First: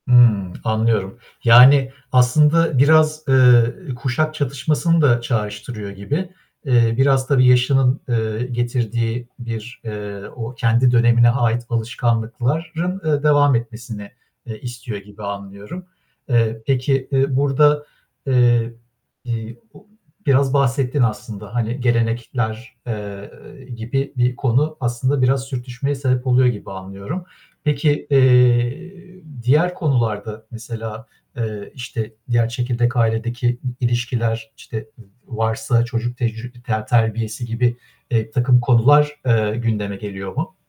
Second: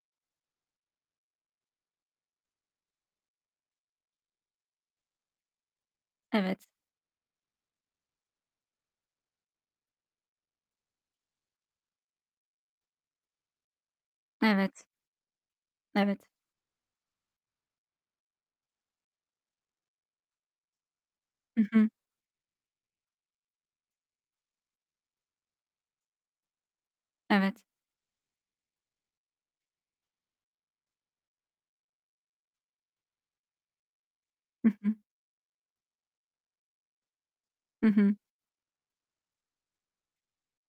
Hımm, anlıyorum. Yani, aslında biraz, eee, kuşak çatışmasını da çağrıştırıyor gibi. Evet. Eee, biraz tabii yaşının, eee, getirdiği bir, eee, o kendi dönemine ait alışkanlıkların, eee, devam etmesini, eee, Evet. istiyor gibi anlıyorum. Evet. Eee, peki, eee, burada, eee, i o biraz bahsettin aslında, Hı hani hı. gelenekler, eee, gibi bir konu aslında biraz sürtüşmeye sebep oluyor gibi anlıyorum. Evet. Peki, eee, diğer konularda, mesela, eee, işte, diğer çekirdek ailedeki i ilişkiler, Hı işte hı. v varsa çocuk tec ter terbiyesi gibi, Hı hı. eee, birtakım konular, eee, gündeme geliyor mu?